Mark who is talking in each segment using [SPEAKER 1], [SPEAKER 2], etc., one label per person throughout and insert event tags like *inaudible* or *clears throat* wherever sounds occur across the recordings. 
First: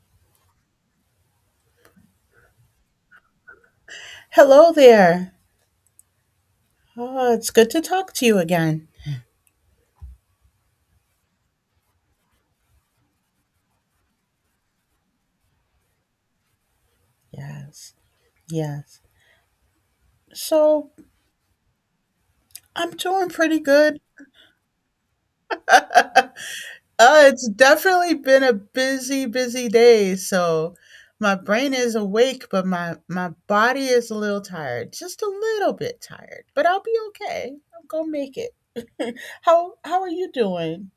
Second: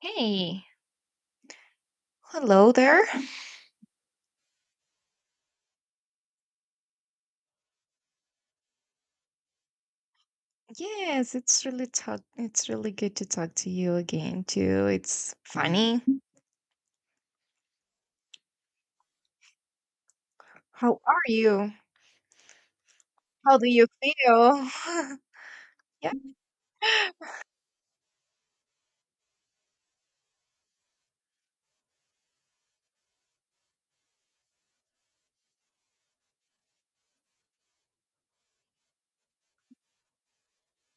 [SPEAKER 1] Hey, hello there.
[SPEAKER 2] Hello there. Oh, it's good to talk to you again.
[SPEAKER 1] Yes, it's really good to talk to you again too. It's funny.
[SPEAKER 2] Yes, yes. So
[SPEAKER 1] How are you?
[SPEAKER 2] I'm doing
[SPEAKER 1] How
[SPEAKER 2] pretty
[SPEAKER 1] do you
[SPEAKER 2] good.
[SPEAKER 1] feel? *laughs* Yeah.
[SPEAKER 2] It's definitely been a busy, busy day. So my brain is awake, but my body is a little tired, just a little bit tired. But I'll be okay. I'm gonna make it. *laughs* How are you doing?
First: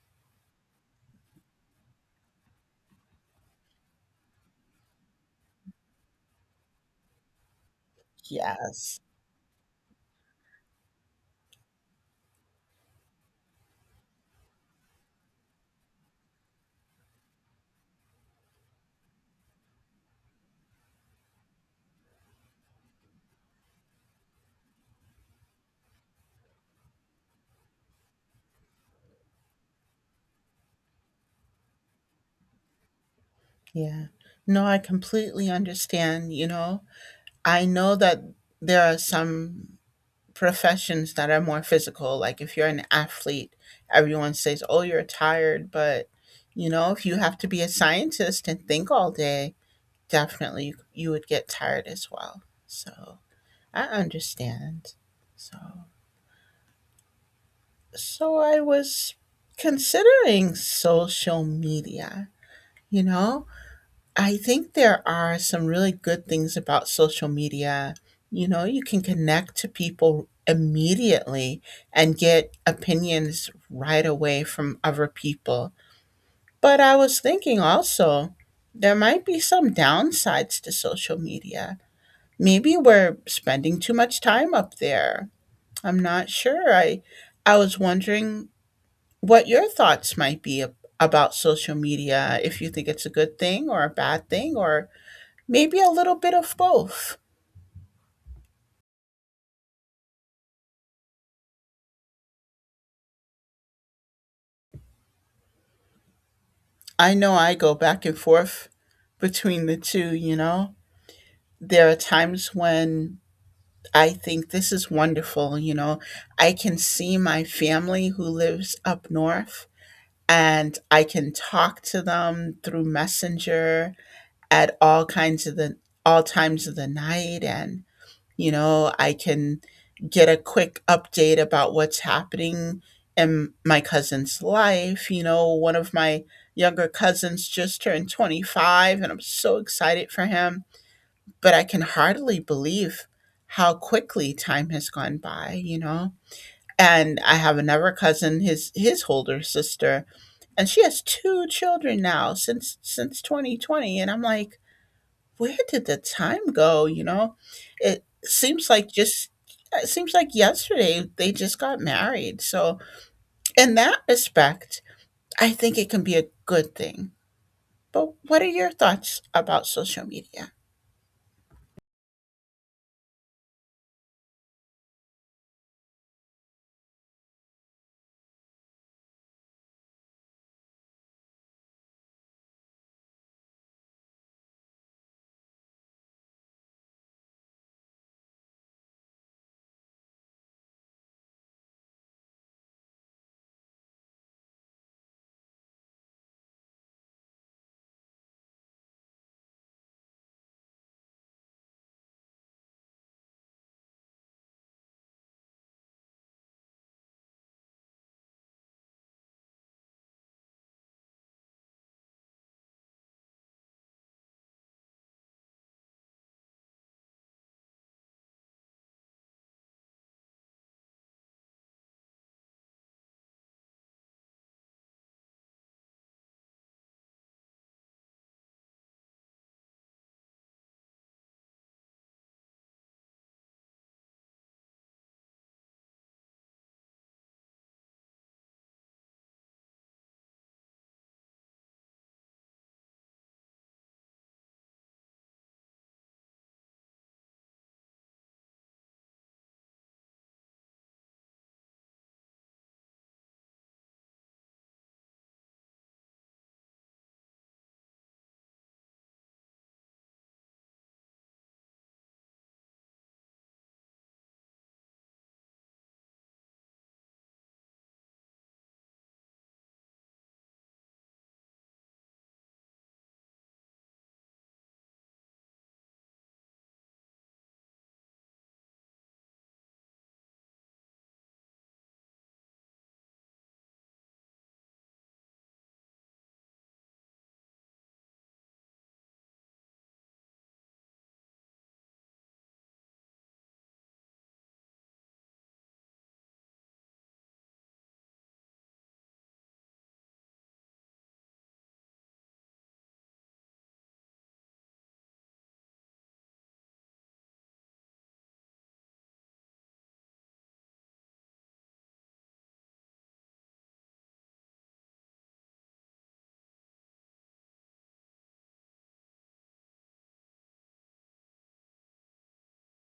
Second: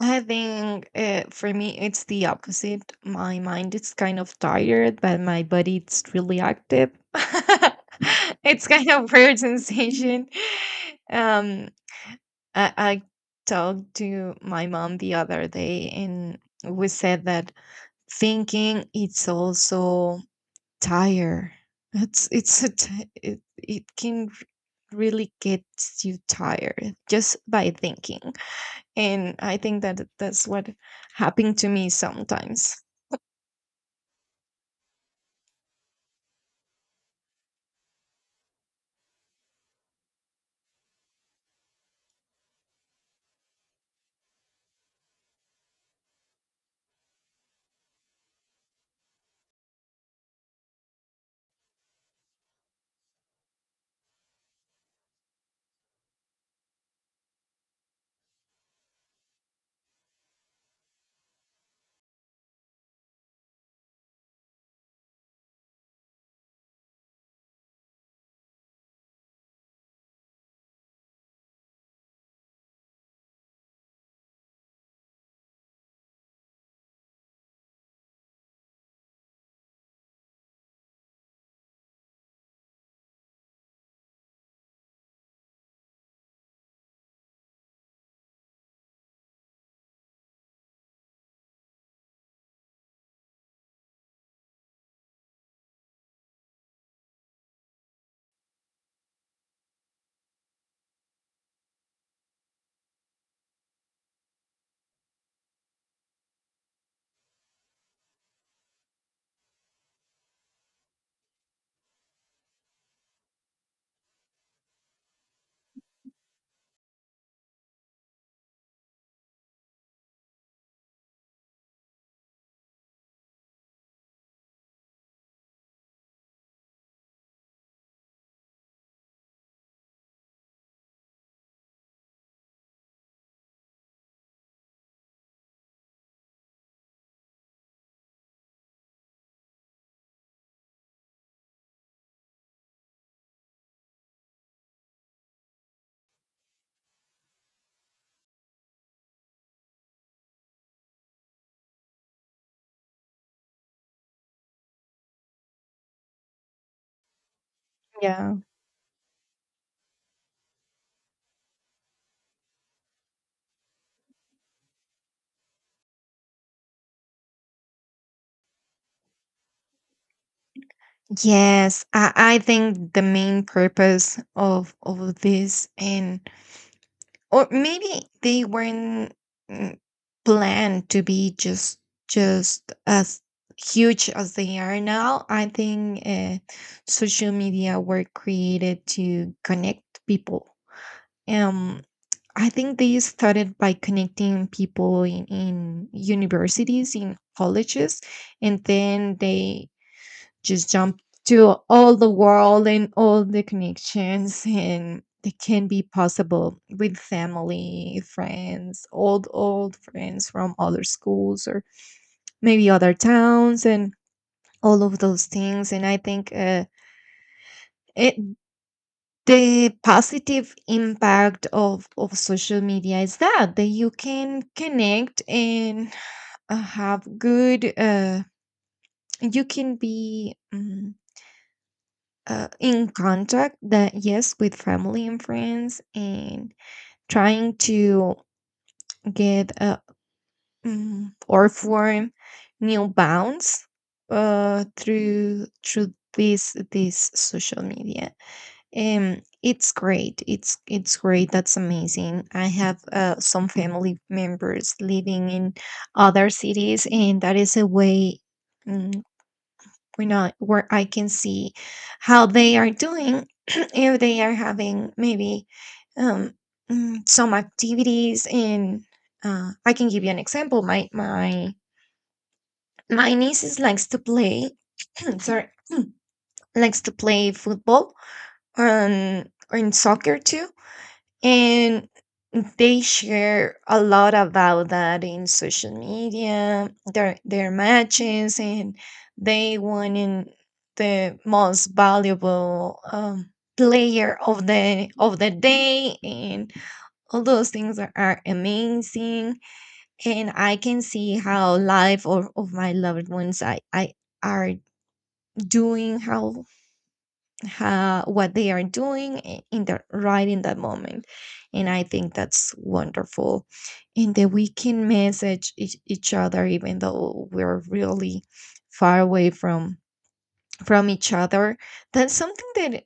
[SPEAKER 1] I think for me it's the opposite. My mind is kind of tired, but my body it's really active. *laughs* It's kind
[SPEAKER 2] Yes.
[SPEAKER 1] of weird sensation. Um, I talked to my mom the other day, and we said that thinking it's also tired. It's it's a ti- it, it can r- really get you tired just by thinking, and I think that's what happened to me sometimes.
[SPEAKER 2] Yeah. No, I completely understand, you know. I know that there are some professions that are more physical. Like if you're an athlete, everyone says, "Oh, you're tired," but you know, if you have to be a scientist and think all day, definitely you would get tired as well. So I understand. So so I was considering social media. You know, I think there are some really good things about social media. You know, you can connect to people immediately and get opinions right away from other people. But I was thinking also, there might be some downsides to social media. Maybe we're spending too much time up there. I'm not sure. I was wondering what your thoughts might be about social media, if you think it's a good thing or a bad thing or maybe a little bit of both. I know I go back and forth between the two, you know. There are times when I think this is wonderful, you know. I can see my family who lives up north and I can talk to them through Messenger at all times of the night. And you know, I can get a quick update about what's happening in my cousin's life. You know, one of my younger cousins just turned 25 and I'm so excited for him, but I can hardly believe how quickly time has gone by, you know. And I have another cousin, his older sister, and she has two children now since 2020, and I'm like, where did the time go? You know, it
[SPEAKER 1] Yeah.
[SPEAKER 2] seems like just it seems like yesterday they just got married. So, in that respect, I think it can be a good thing. But what are your thoughts about social media?
[SPEAKER 1] Yes, I think the main purpose of this, and or maybe they weren't mm, planned to be just as huge as they are now. I think social media were created to connect people. um I think they started by connecting people in universities, in colleges, and then they just jump to all the world, and all the connections, and that can be possible with family, friends, old friends from other schools or maybe other towns, and all of those things. And I think, it the positive impact of social media is that you can connect, and have good, you can be in contact, that yes, with family and friends, and trying to get or form new bonds through this social media. It's great. That's amazing. I have some family members living in other cities, and that is a way, mm, where not where I can see how they are doing *clears throat* if they are having maybe um, some activities, and I can give you an example. My nieces likes to play *clears throat* sorry, likes to play football, and or in soccer too. And they share a lot about that in social media, their matches, and they won in the most valuable player of the day, and all those things are amazing. And I can see how life of my loved ones I are doing, what they are doing, I- in the right in that moment, and I think that's wonderful, and that we can message each other, even though we're really far away from each other. That's something that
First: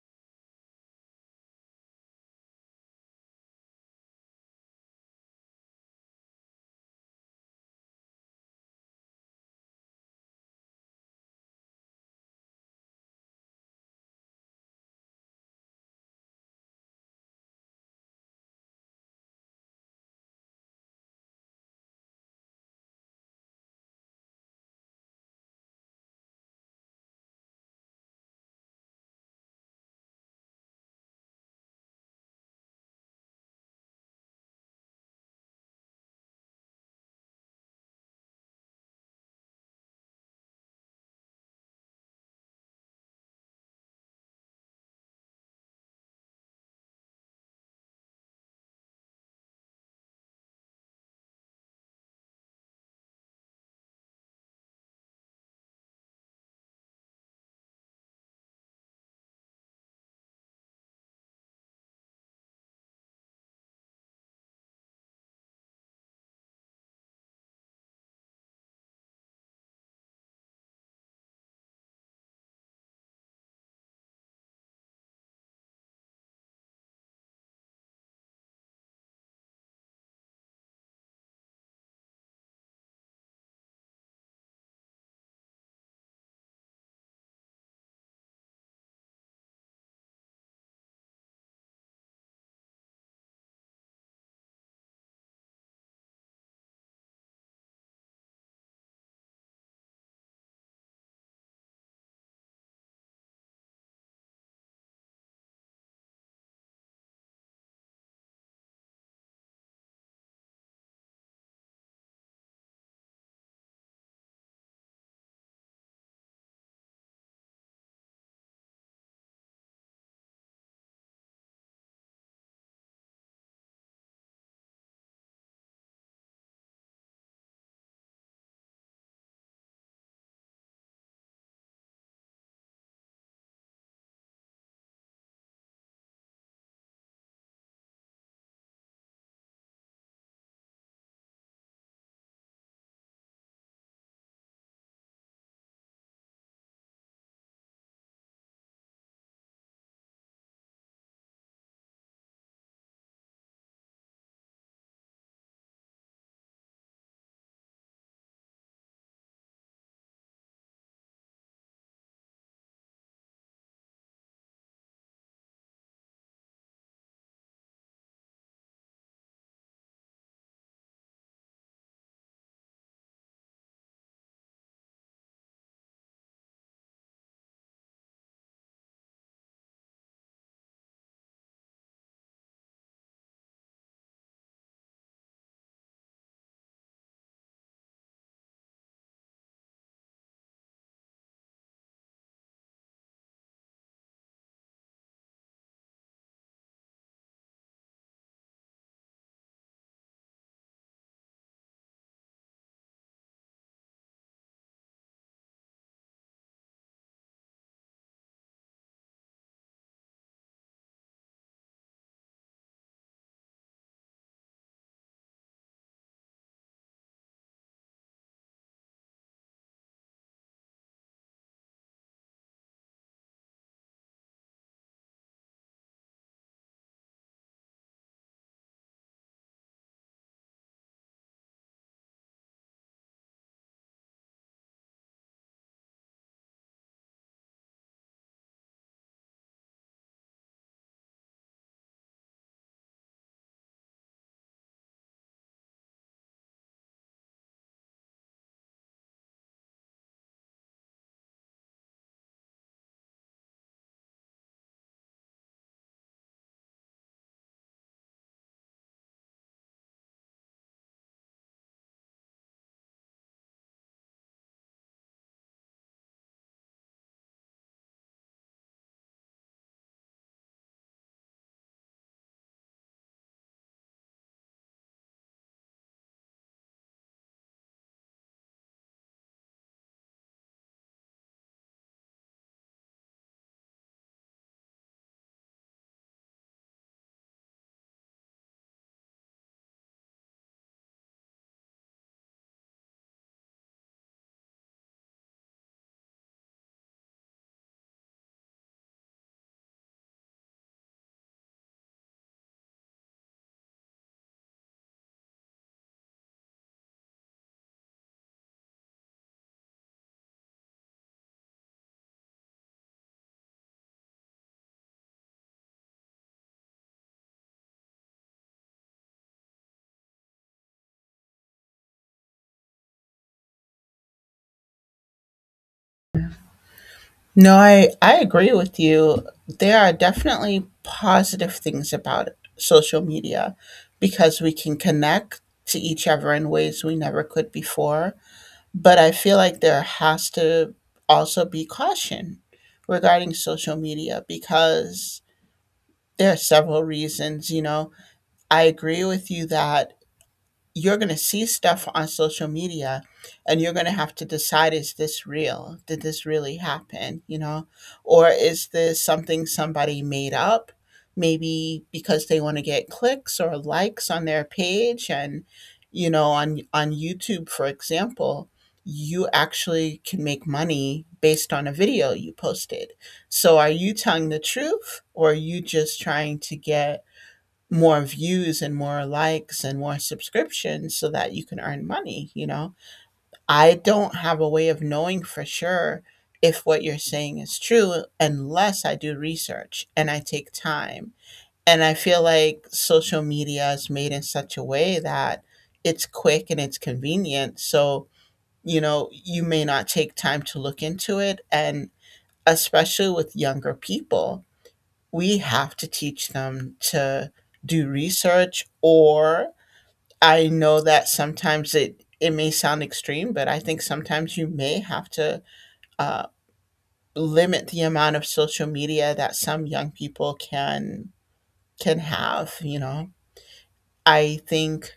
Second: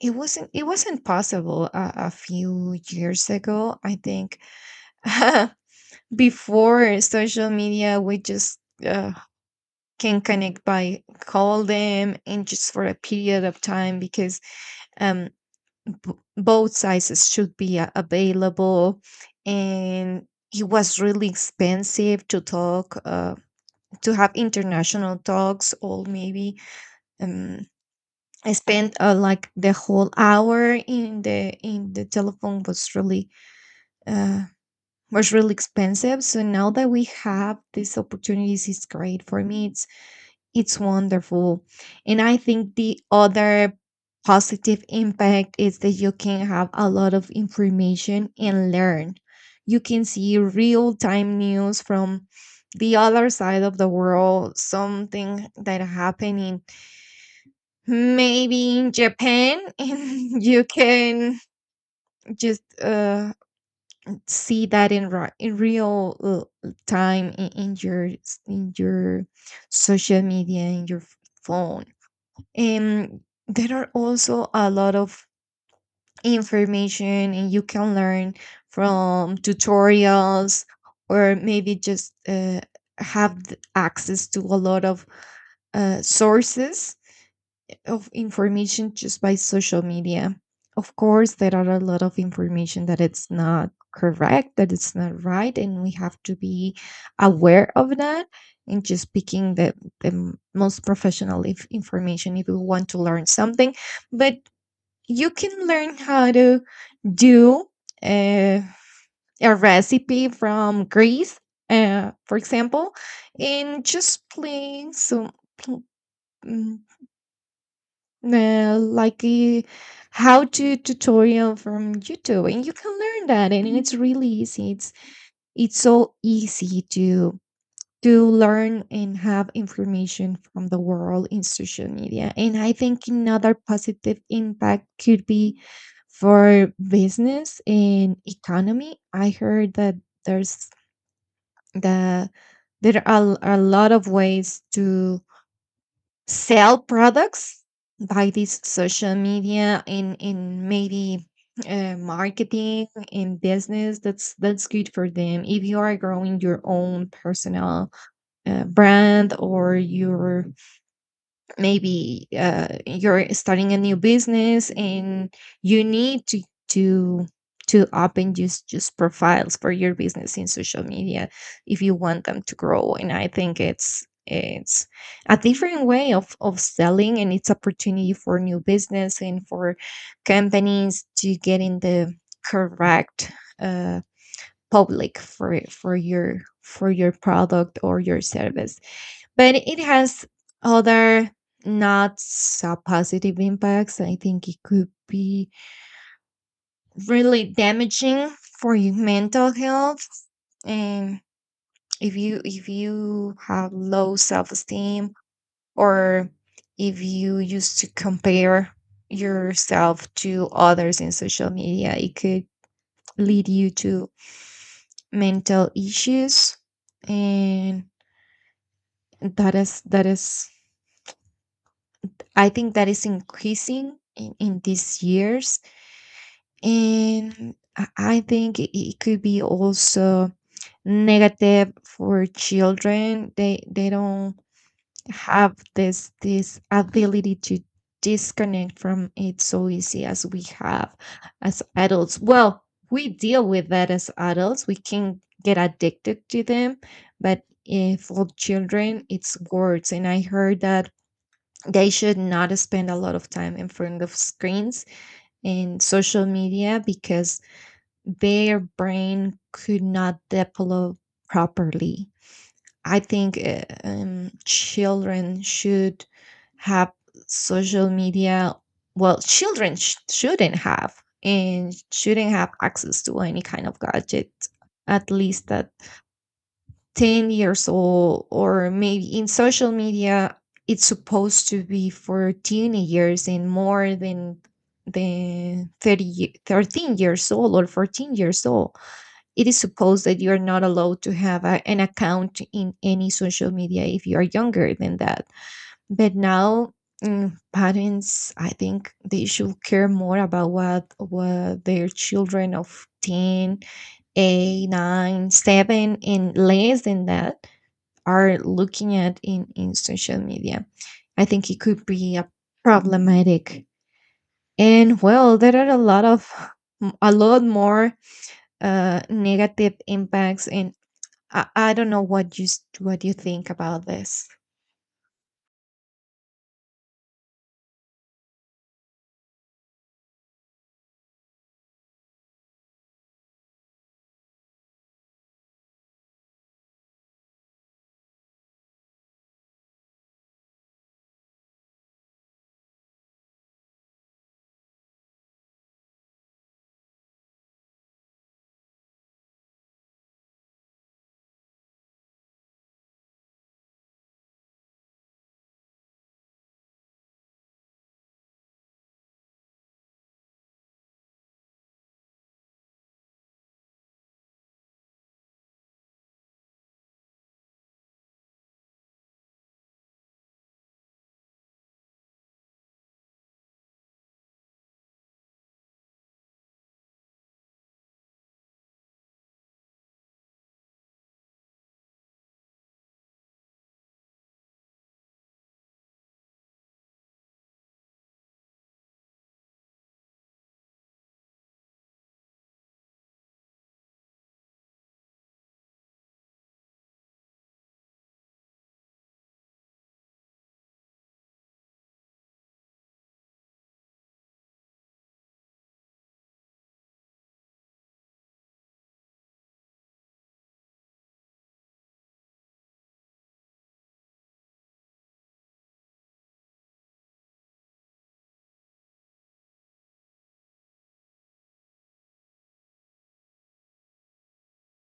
[SPEAKER 1] it wasn't possible a few years ago, I think. *laughs* Before social media, we just uh, can connect by call them, and just for a period of time because um both sizes should be available, and it was really expensive to talk, to have international talks, or maybe um, I spent, like, the whole hour in the telephone, was really uh, expensive. So now that we have these opportunities, it's great for me, it's wonderful. And I think the other positive impact is that you can have a lot of information and learn. You can see real time news from the other side of the world, something that happening maybe in Japan, *laughs* and you can just see that in real time, in your social media, in your phone, and there are also a lot of information, and you can learn from tutorials, or maybe just have access to a lot of sources of information just by social media. Of course, there are a lot of information that it's not correct, that it's not right, and we have to be aware of that, and just picking the most professional if information if you want to learn something. But you can learn how to do uh, a recipe from Greece, for example, and just playing some like a how to tutorial from YouTube, and you can learn that, and it's really easy. it's so easy to learn and have information from the world in social media. And I think another positive impact could be for business and economy. I heard that there's the there are a lot of ways to sell products by this social media in maybe marketing, in business. That's good for them if you are growing your own personal brand, or your maybe you're starting a new business, and you need to to to open just profiles for your business in social media if you want them to grow. And I think it's a different way of selling, and it's opportunity for new business and for companies to get in the correct uh, public for your product or your service. But it has other not so positive impacts. I think it could be really damaging for your mental health. And if you have low self-esteem, or if you used to compare yourself to others in social media, it could lead you to mental issues. And that is I think that is increasing in these years. And I think it could be also negative for children. They don't have this ability to disconnect from it so easy as we have as adults. Well, we deal with that as adults. We can get addicted to them, but for children, it's worse. And I heard that they should not spend a lot of time in front of screens and social media because their brain could not develop properly. I think children should have social media. Well, children shouldn't have access to any kind of gadget, at least at 10 years old, or maybe in social media it's supposed to be for teenagers and more than the 13 years old or 14 years old, it is supposed that you are not allowed to have an account in any social media if you are younger than that. But now, parents, I think they should care more about what their children of 10, 8, 9, 7, and less than that are looking at in social media. I think it could be a problematic. And well, there are a lot more negative impacts, and I don't know what you think about this.
[SPEAKER 2] No, I agree with you. There are definitely positive things about social media because we can connect to each other in ways we never could before. But I feel like there has to also be caution regarding social media because there are several reasons. You know, I agree with you that you're going to see stuff on social media and you're going to have to decide, is this real? Did this really happen, you know, or is this something somebody made up, maybe because they want to get clicks or likes on their page? And you know, on YouTube, for example, you actually can make money based on a video you posted. So are you telling the truth, or are you just trying to get more views and more likes and more subscriptions so that you can earn money, you know? I don't have a way of knowing for sure if what you're saying is true unless I do research and I take time. And I feel like social media is made in such a way that it's quick and it's convenient. So, you know, you may not take time to look into it. And especially with younger people, we have to teach them to do research. Or I know that sometimes it may sound extreme, but I think sometimes you may have to uh, limit the amount of social media that some young people can have, you know. I think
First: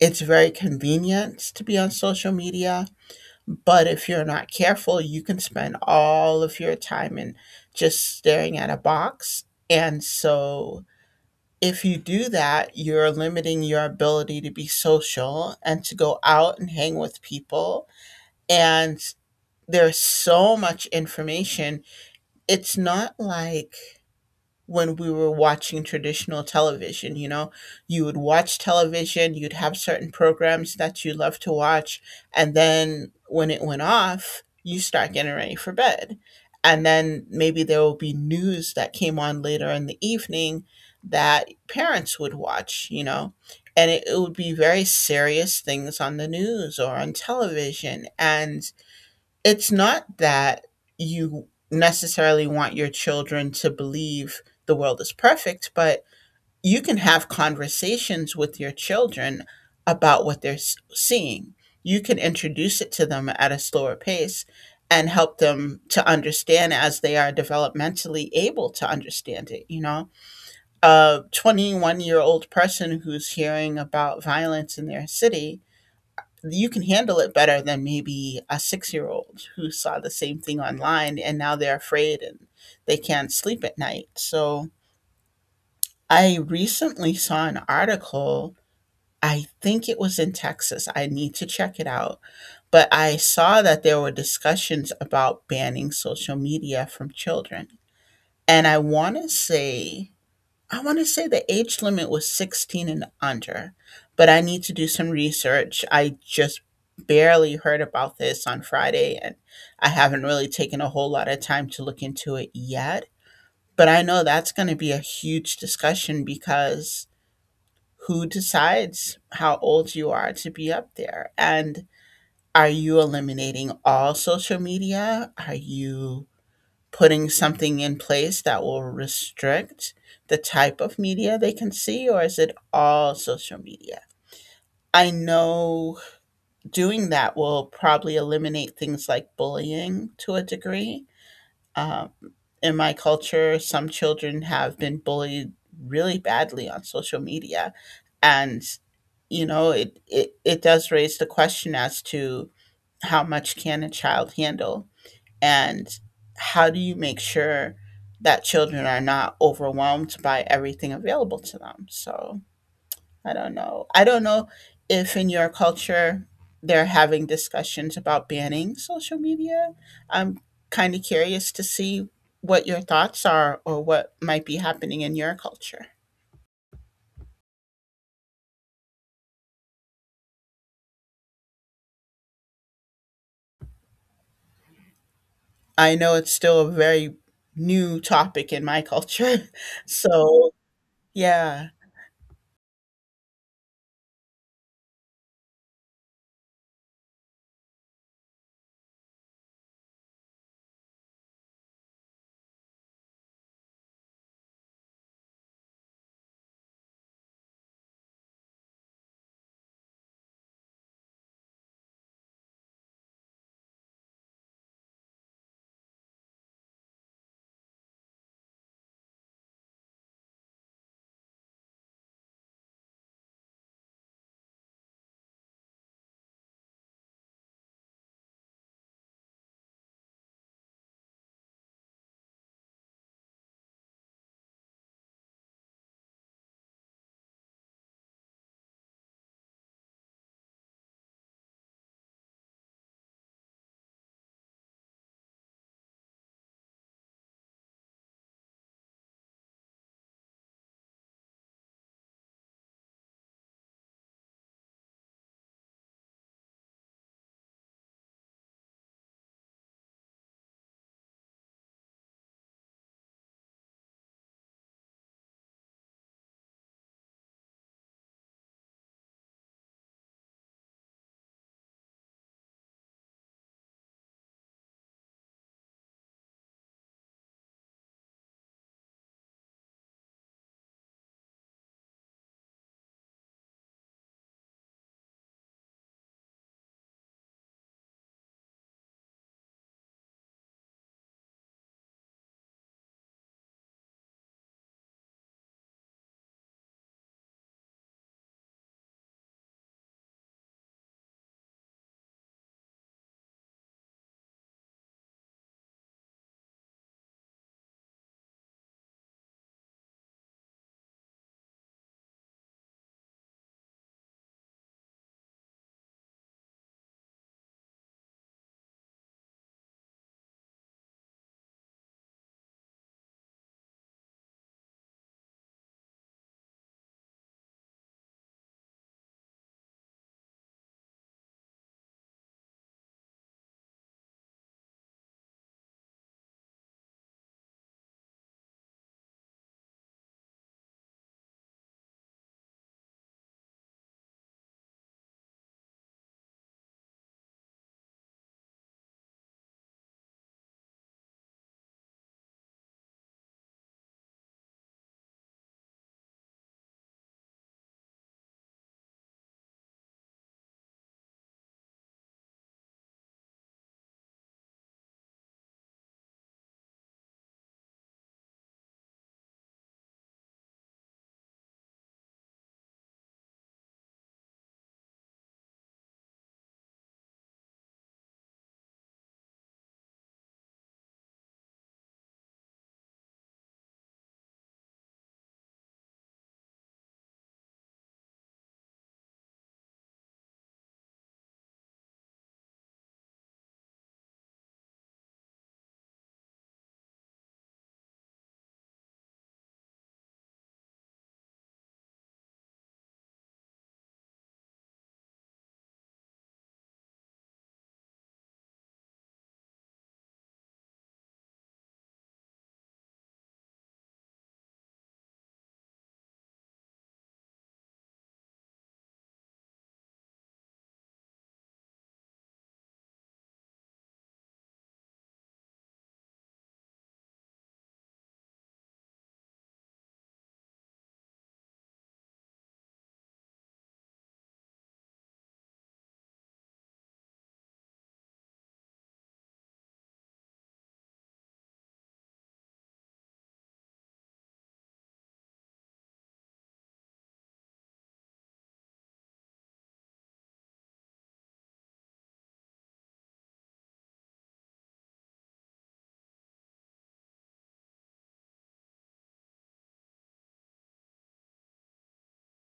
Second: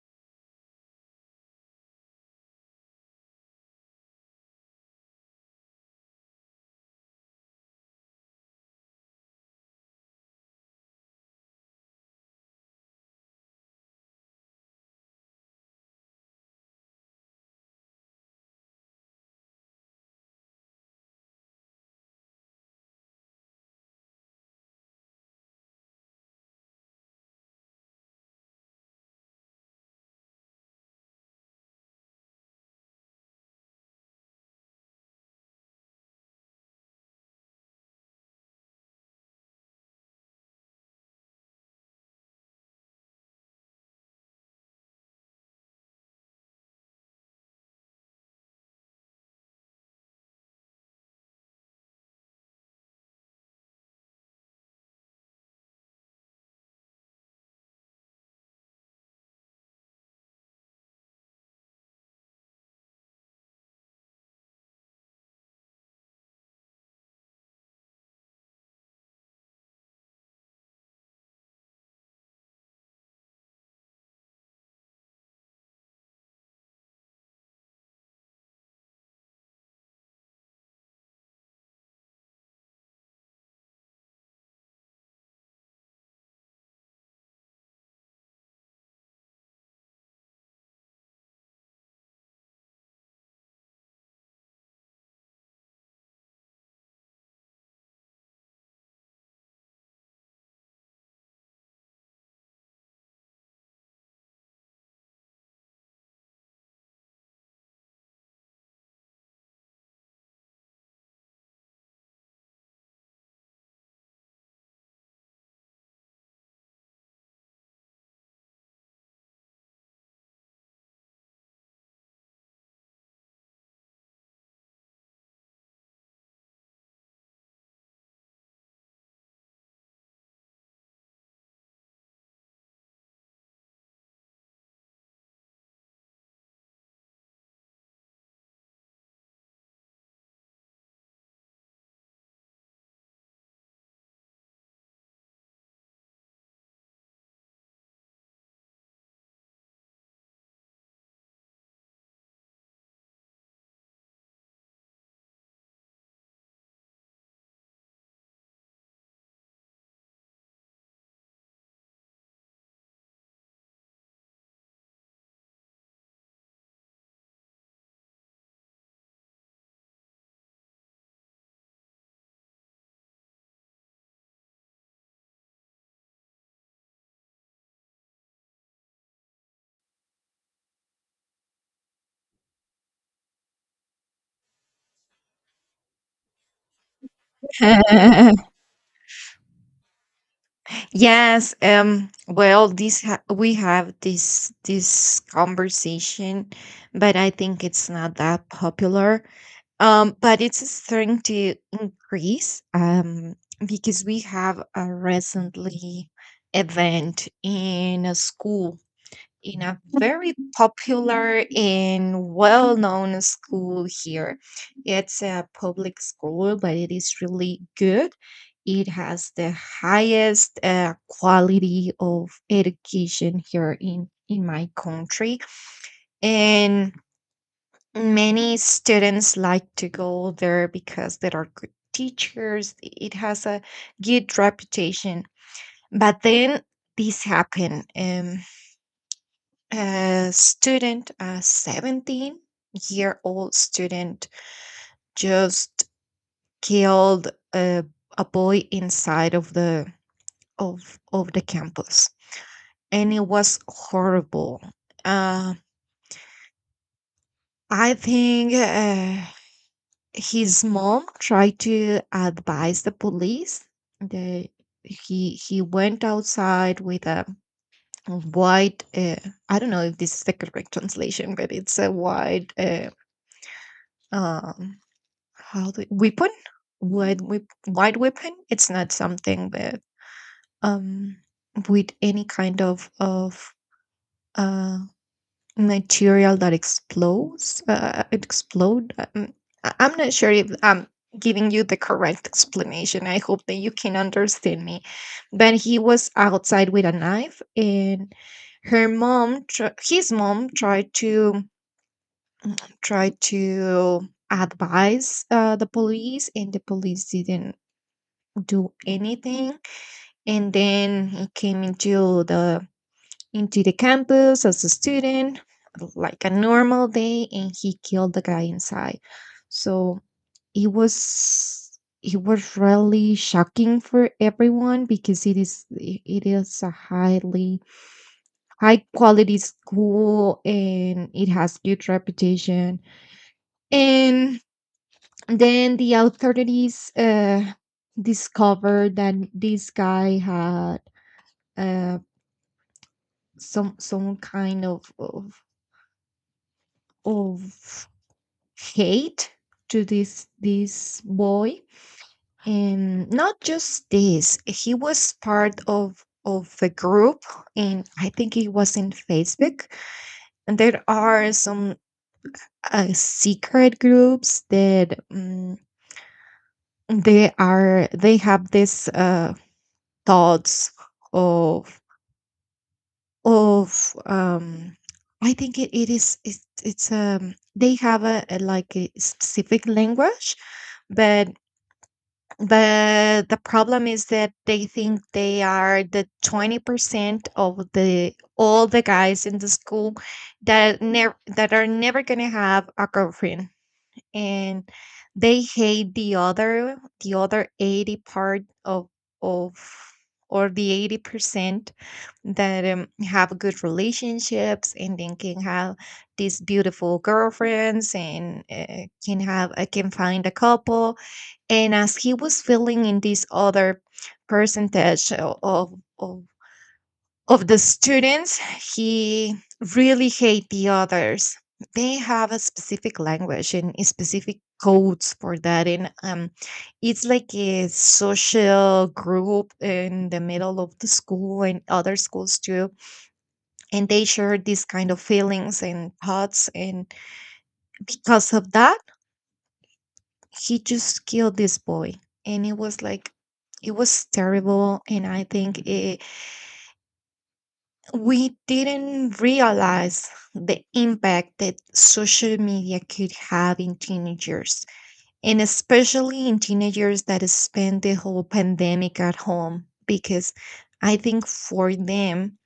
[SPEAKER 2] it's very convenient to be on social media, but if you're not careful, you can spend all of your time in just staring at a box. And so if you do that, you're limiting your ability to be social and to go out and hang with people. And there's so much information. It's not like when we were watching traditional television. You know, you would watch television, you'd have certain programs that you love to watch, and then when it went off, you start getting ready for bed. And then maybe there will be news that came on later in the evening that parents would watch, you know, and it would be very serious things on the news or on television. And it's not that you necessarily want your children to believe the world is perfect, but you can have conversations with your children about what they're seeing. You can introduce it to them at a slower pace and help them to understand as they are developmentally able to understand it. You know, a 21-year-old year old person who's hearing about violence in their city, you can handle it better than maybe a 6-year-old old who saw the same thing online and now they're afraid and they can't sleep at night. So I recently saw an article, I think it was in Texas. I need to check it out. But I saw that there were discussions about banning social media from children. And I want to say the age limit was 16 and under, but I need to do some research. I just barely heard about this on Friday, and I haven't really taken a whole lot of time to look into it yet. But I know that's going to be a huge discussion because who decides how old you are to be up there? And are you eliminating all social media? Are you putting something in place that will restrict the type of media they can see, or is it all social media? I know doing that will probably eliminate things like bullying to a degree. Um, in my culture, some children have been bullied really badly on social media. And, you know, it does raise the question as to how much can a child handle, and how do you make sure that children are not overwhelmed by everything available to them? So I don't know if in your culture they're having discussions about banning social media. I'm kind of curious to see what your thoughts are or what might be happening in your culture. I know it's still a very
[SPEAKER 1] *laughs*
[SPEAKER 2] new topic in my culture. *laughs* So
[SPEAKER 1] Yes,
[SPEAKER 2] yeah,
[SPEAKER 1] well, we have this conversation, but I think it's not that popular. But it's starting to increase because we have a recently event in a school, in a very popular and well-known school here. It's a public school, but it is really good. It has the highest quality of education here in my country, and many students like to go there because there are good teachers. It has a good reputation. But then this happened. A student, a 17-year-old student, just killed a, a boy inside of the campus, and it was horrible. Uh, I think. His mom tried to advise the police. The he went outside with a white. I don't know if this is the correct *laughs* translation, but it's a white. Um, how do weapon? White whip, white weapon. It's not something that um with any kind of uh material that explodes, it explode I'm not sure if I'm giving you the correct explanation. I hope that you can understand me. But he was outside with a knife, and his mom tried to tried to advise the police, and the police didn't do anything. And then he came into the campus as a student, like a normal day, and he killed the guy inside. So it was it was really shocking for everyone because it is a highly high quality school, and it has good reputation. And then the authorities discovered that this guy had uh, some kind of hate to this boy. And not just this, he was part of a group, and I think it was in Facebook. And there are some secret groups that they have this thoughts of of I think it, it is it's they have a like a specific language. But the problem is that they think they are the 20% of the all the guys in the school that never that are never going to have a girlfriend, and they hate the other 80 part of or the 80% that have good relationships and then can have these beautiful girlfriends, and can have can find a couple. And as he was filling in this other percentage of, of the students, he really hate the others. They have a specific language and a specific codes for that. And it's like a social group in the middle of the school and other schools too, and they shared these kind of feelings and thoughts, and because of that he just killed this boy. And it was like it was terrible. And we didn't realize the impact that social media could have in teenagers, and especially in teenagers that spend the whole pandemic at home. Because I think for them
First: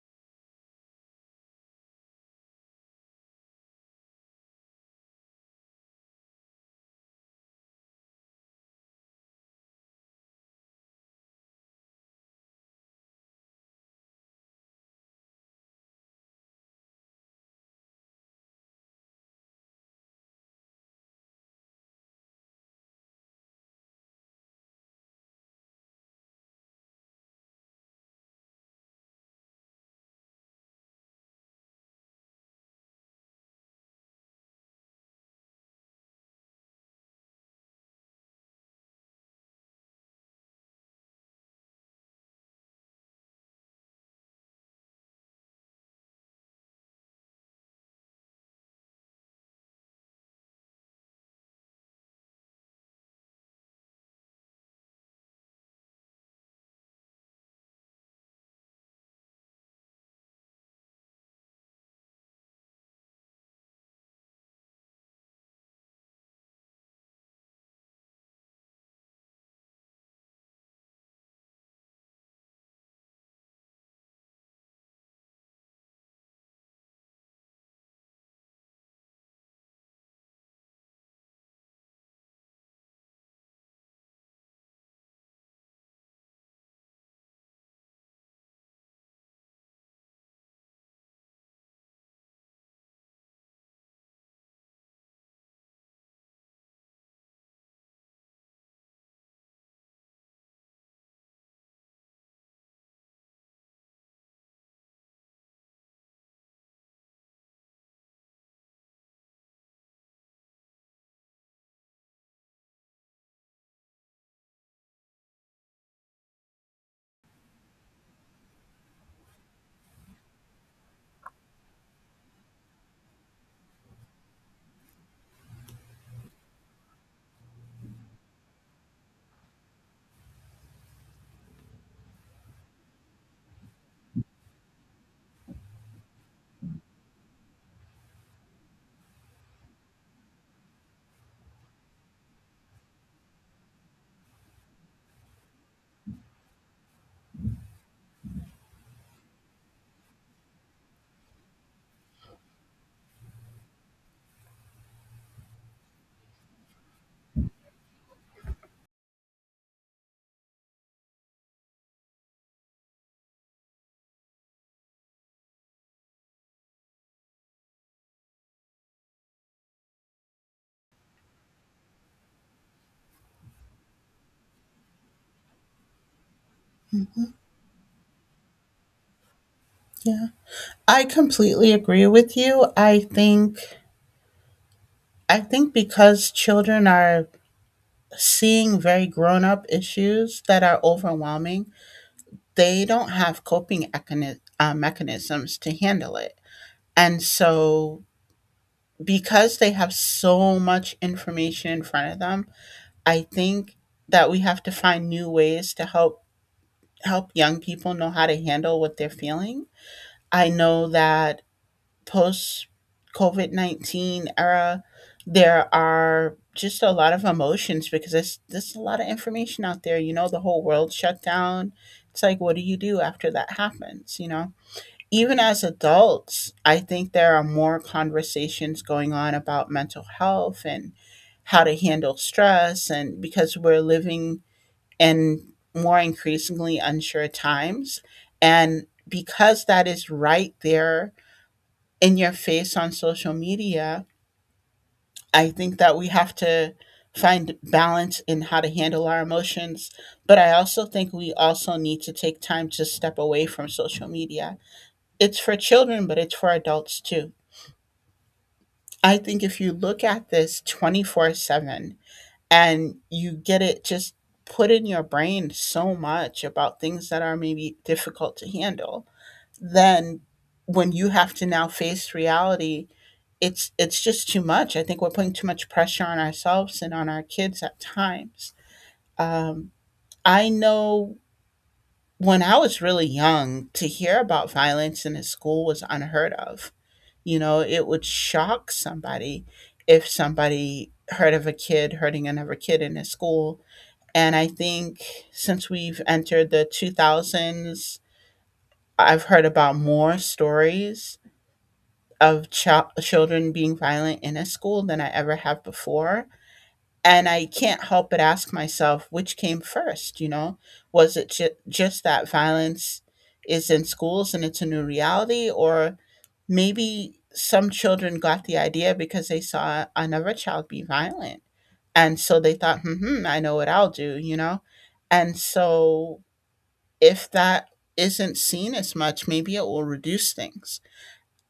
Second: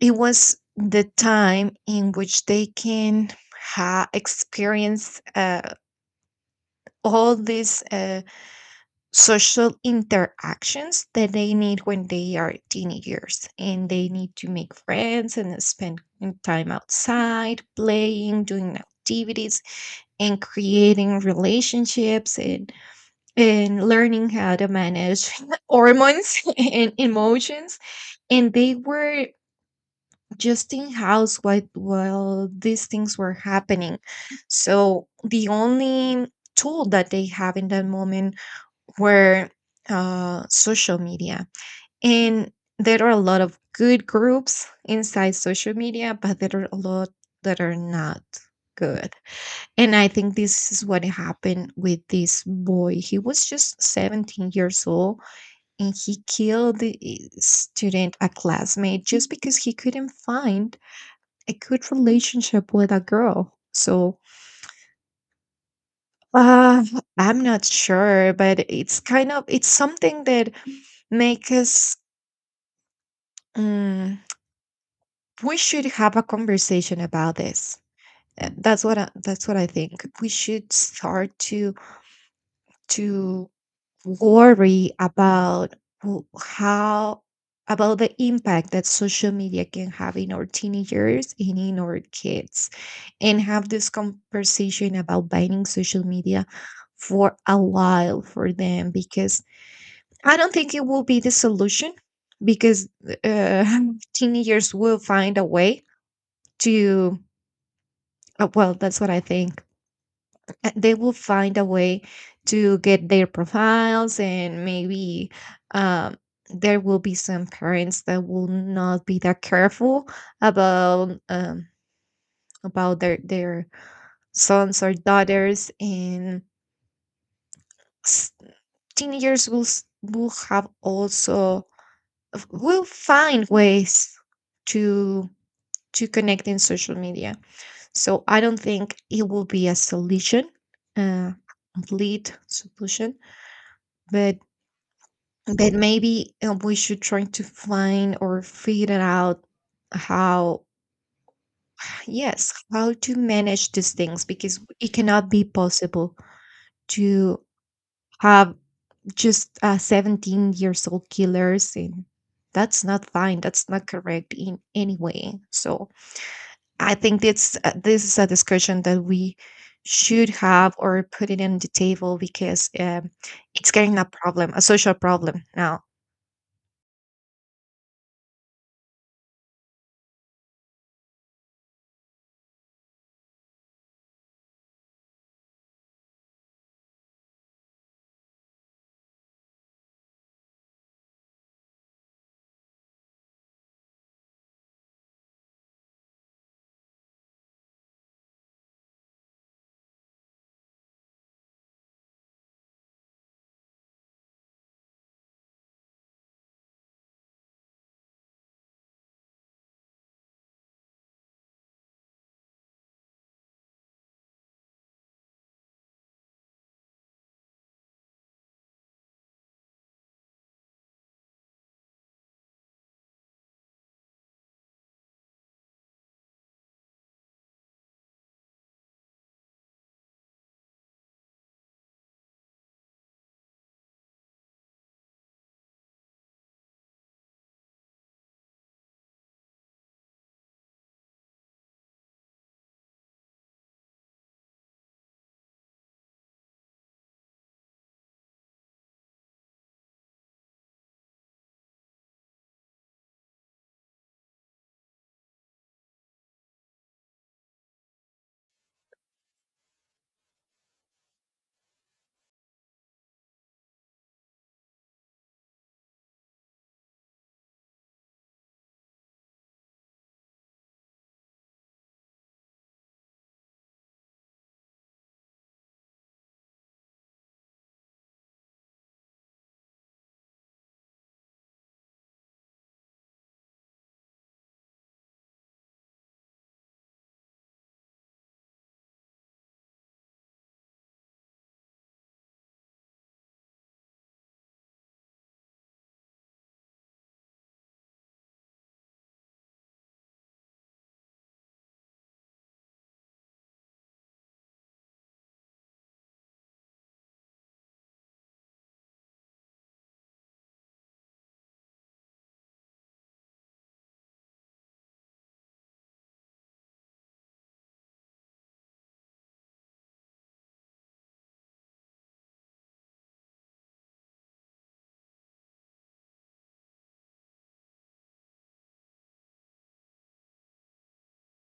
[SPEAKER 1] it was the time in which they can experience all these social interactions that they need when they are teenagers, and they need to make friends and spend time outside playing, doing activities, and creating relationships, and learning how to manage *laughs* hormones *laughs* and emotions. And they were just in house while these things were happening. So the only tool that they have in that moment were social media. And there are a lot of good groups inside social media, but there are a lot that are not good. And I think this is what happened with this boy. He was just 17 years old, and he killed the student, a classmate, just because he couldn't find a good relationship with a girl. So uh, I'm not sure, but it's kind of it's something that makes us. mm, we should have a conversation about this. That's what that's what I think. We should start to worry about w- how about the impact that social media can have in our teenagers and in our kids, and have this conversation about banning social media for a while for them. Because I don't think it will be the solution, because uh, *laughs* teenagers will find a way to, well, that's what I think. They will find a way to get their profiles. And maybe um, there will be some parents that will not be that careful about um, about their sons or daughters. And s- teenagers will will have also will find ways to to connect in social media. So I don't think it will be a solution, a complete solution, but maybe we should try to find or figure out how yes how to manage these things, because it cannot be possible to have just 17 years old killers. And that's not fine, that's not correct in any way. So I think it's this is a discussion that we should have or put it on the table, because it's getting a problem, a social problem now.
[SPEAKER 2] yeah, I completely agree with you. I think because children are seeing very grown up issues that are overwhelming, they don't have coping mechanisms to handle it. And so, because they have so much information in front of them, I think that we have to find new ways to help young people know how to handle what they're feeling. I know that post COVID COVID-19 era, there are just a lot of emotions because there's a lot of information out there. You know, the whole world shut down. It's like, what do you do after that happens? You know, even as adults, I think there are more conversations going on about mental health and how to handle stress. And because we're living in more increasingly unsure times. And because that is right there in your face on social media, I think that we have to find balance in how to handle our emotions. But I also think we also need to take time to step away from social media. It's for children, but it's for adults too. I think if you look at this 24/7 and you get it just put in your brain so much about things that are maybe difficult to handle, then when you have to now face reality, it's just too much. I think we're putting too much pressure on ourselves and on our kids at times. Um, I know when I was really young, to hear about violence in a school was unheard of. You know, it would shock somebody if somebody heard of a kid hurting another kid in a school. And I think since we've entered the 2000s, I've heard about more stories of children being violent in a school than I ever have before. And I can't help but ask myself, which came first? You know, was it just that violence is in schools and it's a new reality? Or maybe some children got the idea because they saw another child be violent. And so they thought, hmm, I know what I'll do, you know? And so if that isn't seen as much, maybe it will reduce things.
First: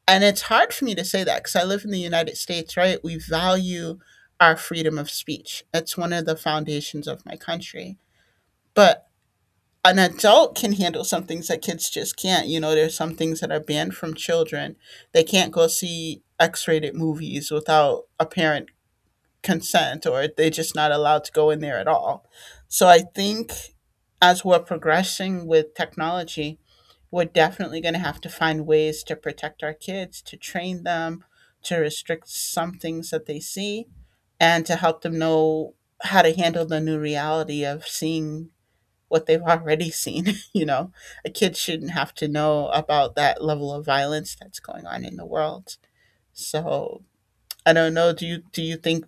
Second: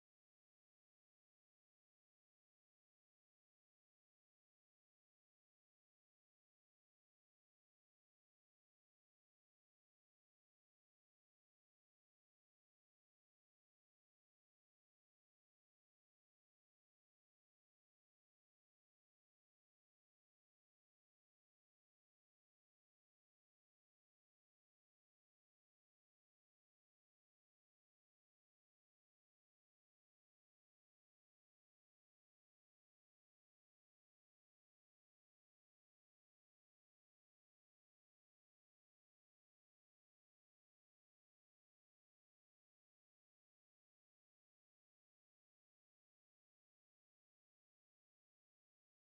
[SPEAKER 2] And it's hard for me to say that because I live in the United States, right? We value our freedom of speech. It's one of the foundations of my country. But an adult can handle some things that kids just can't. You know, there's some things that are banned from children. They can't go see X rated movies without a parent consent, or they're just not allowed to go in there at all. So I think as we're progressing with technology, we're definitely going to have to find ways to protect our kids, to train them, to restrict some things that they see, and to help them know how to handle the new reality of seeing what they've already seen. *laughs* You know, a kid shouldn't have to know about that level of violence that's going on in the world. So I don't know. Do you think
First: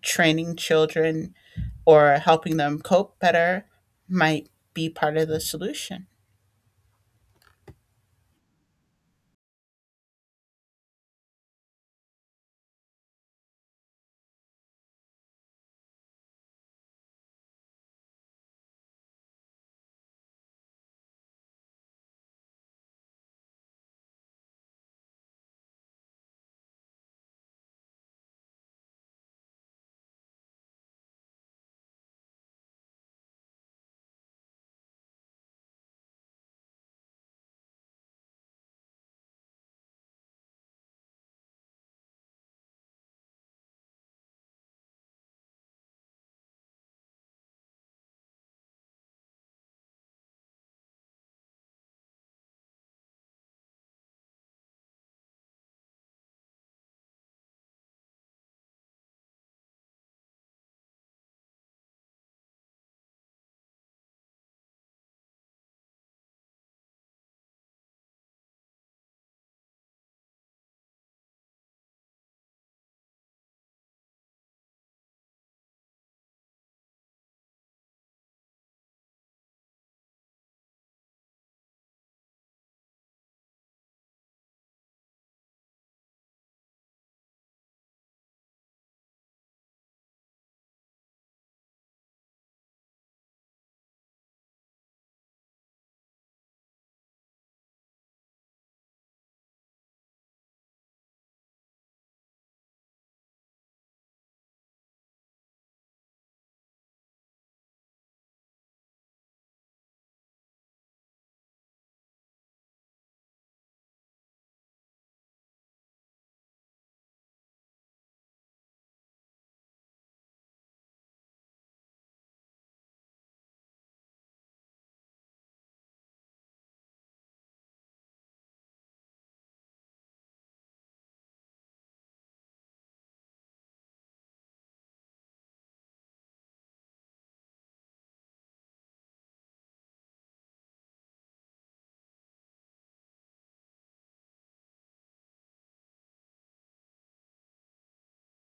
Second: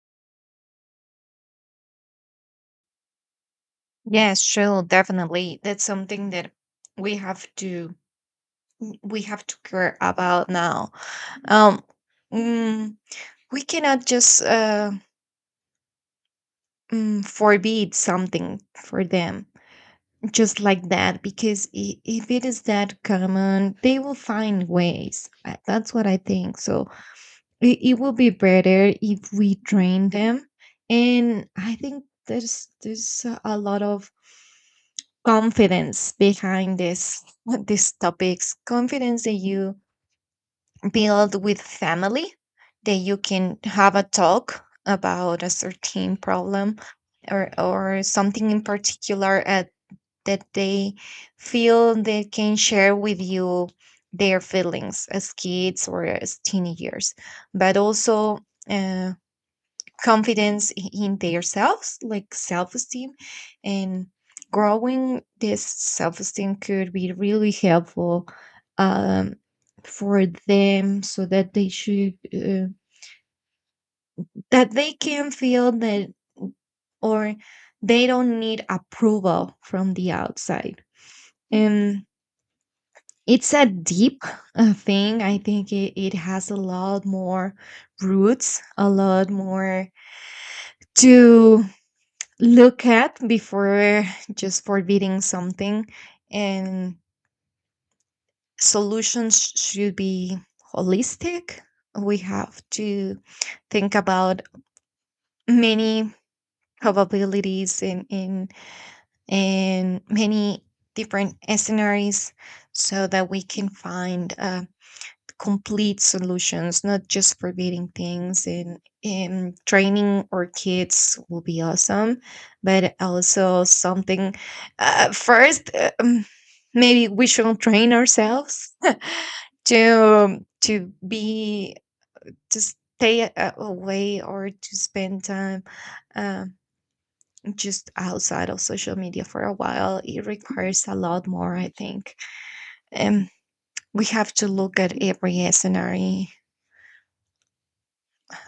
[SPEAKER 2] training children or helping them cope better
[SPEAKER 1] Yes,
[SPEAKER 2] might
[SPEAKER 1] sure,
[SPEAKER 2] be part of the
[SPEAKER 1] definitely, that's
[SPEAKER 2] solution?
[SPEAKER 1] something that we have to we have to care about now. um mm, we cannot just forbid something for them just like that, because if it is that common they will find ways. That's what I think. So it will be better if we train them. And I think there's a lot of confidence behind this *laughs* these topics, confidence that you build with family, that you can have a talk about a certain problem or something in particular at that they feel they can share with you their feelings as kids or as teenagers. But also uh, confidence in themselves, like self esteem. And growing this self esteem could be really helpful um, for them, so that they should, that they can feel that, or they don't need approval from the outside. It's a deep thing. I think it has a lot more roots, a lot more to look at before just forbidding something. And solutions should be holistic. We have to think about many probabilities, and many different scenarios, so that we can find a complete solutions, not just forbidding things. And training our kids will be awesome. But also something first, maybe we should train ourselves *laughs* to be to stay away, or to spend time um, just outside of social media for a while. It requires a lot more, I think. Um, we have to look at every scenario.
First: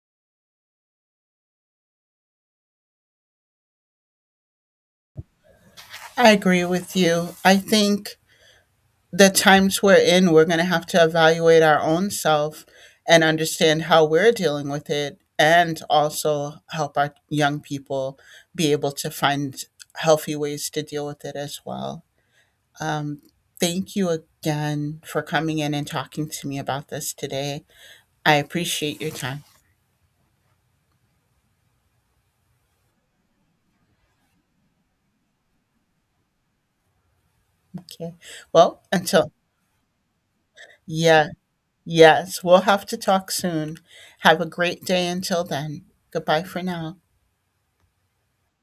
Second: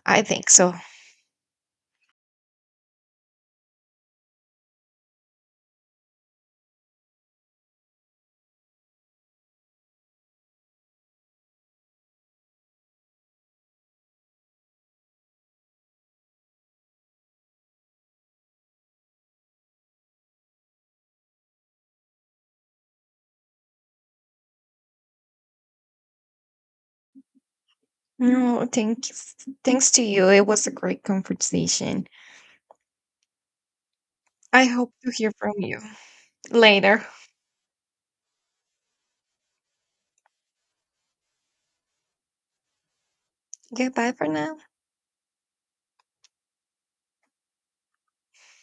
[SPEAKER 1] I think so.
[SPEAKER 2] I agree with you. I think the times we're in, we're going to have to evaluate our own self and understand how we're dealing with it, and also help our young people be able to find healthy ways to deal with it as well. Um, thank you again for coming in and talking to me about this today. I
[SPEAKER 1] No,
[SPEAKER 2] appreciate
[SPEAKER 1] thank
[SPEAKER 2] your time.
[SPEAKER 1] Thanks to you. It was a great conversation. I hope to hear from you later.
[SPEAKER 2] Okay. Well, until yeah, yes, we'll have to talk soon.
[SPEAKER 1] Goodbye for
[SPEAKER 2] Have a
[SPEAKER 1] now.
[SPEAKER 2] great day until then. Goodbye for now.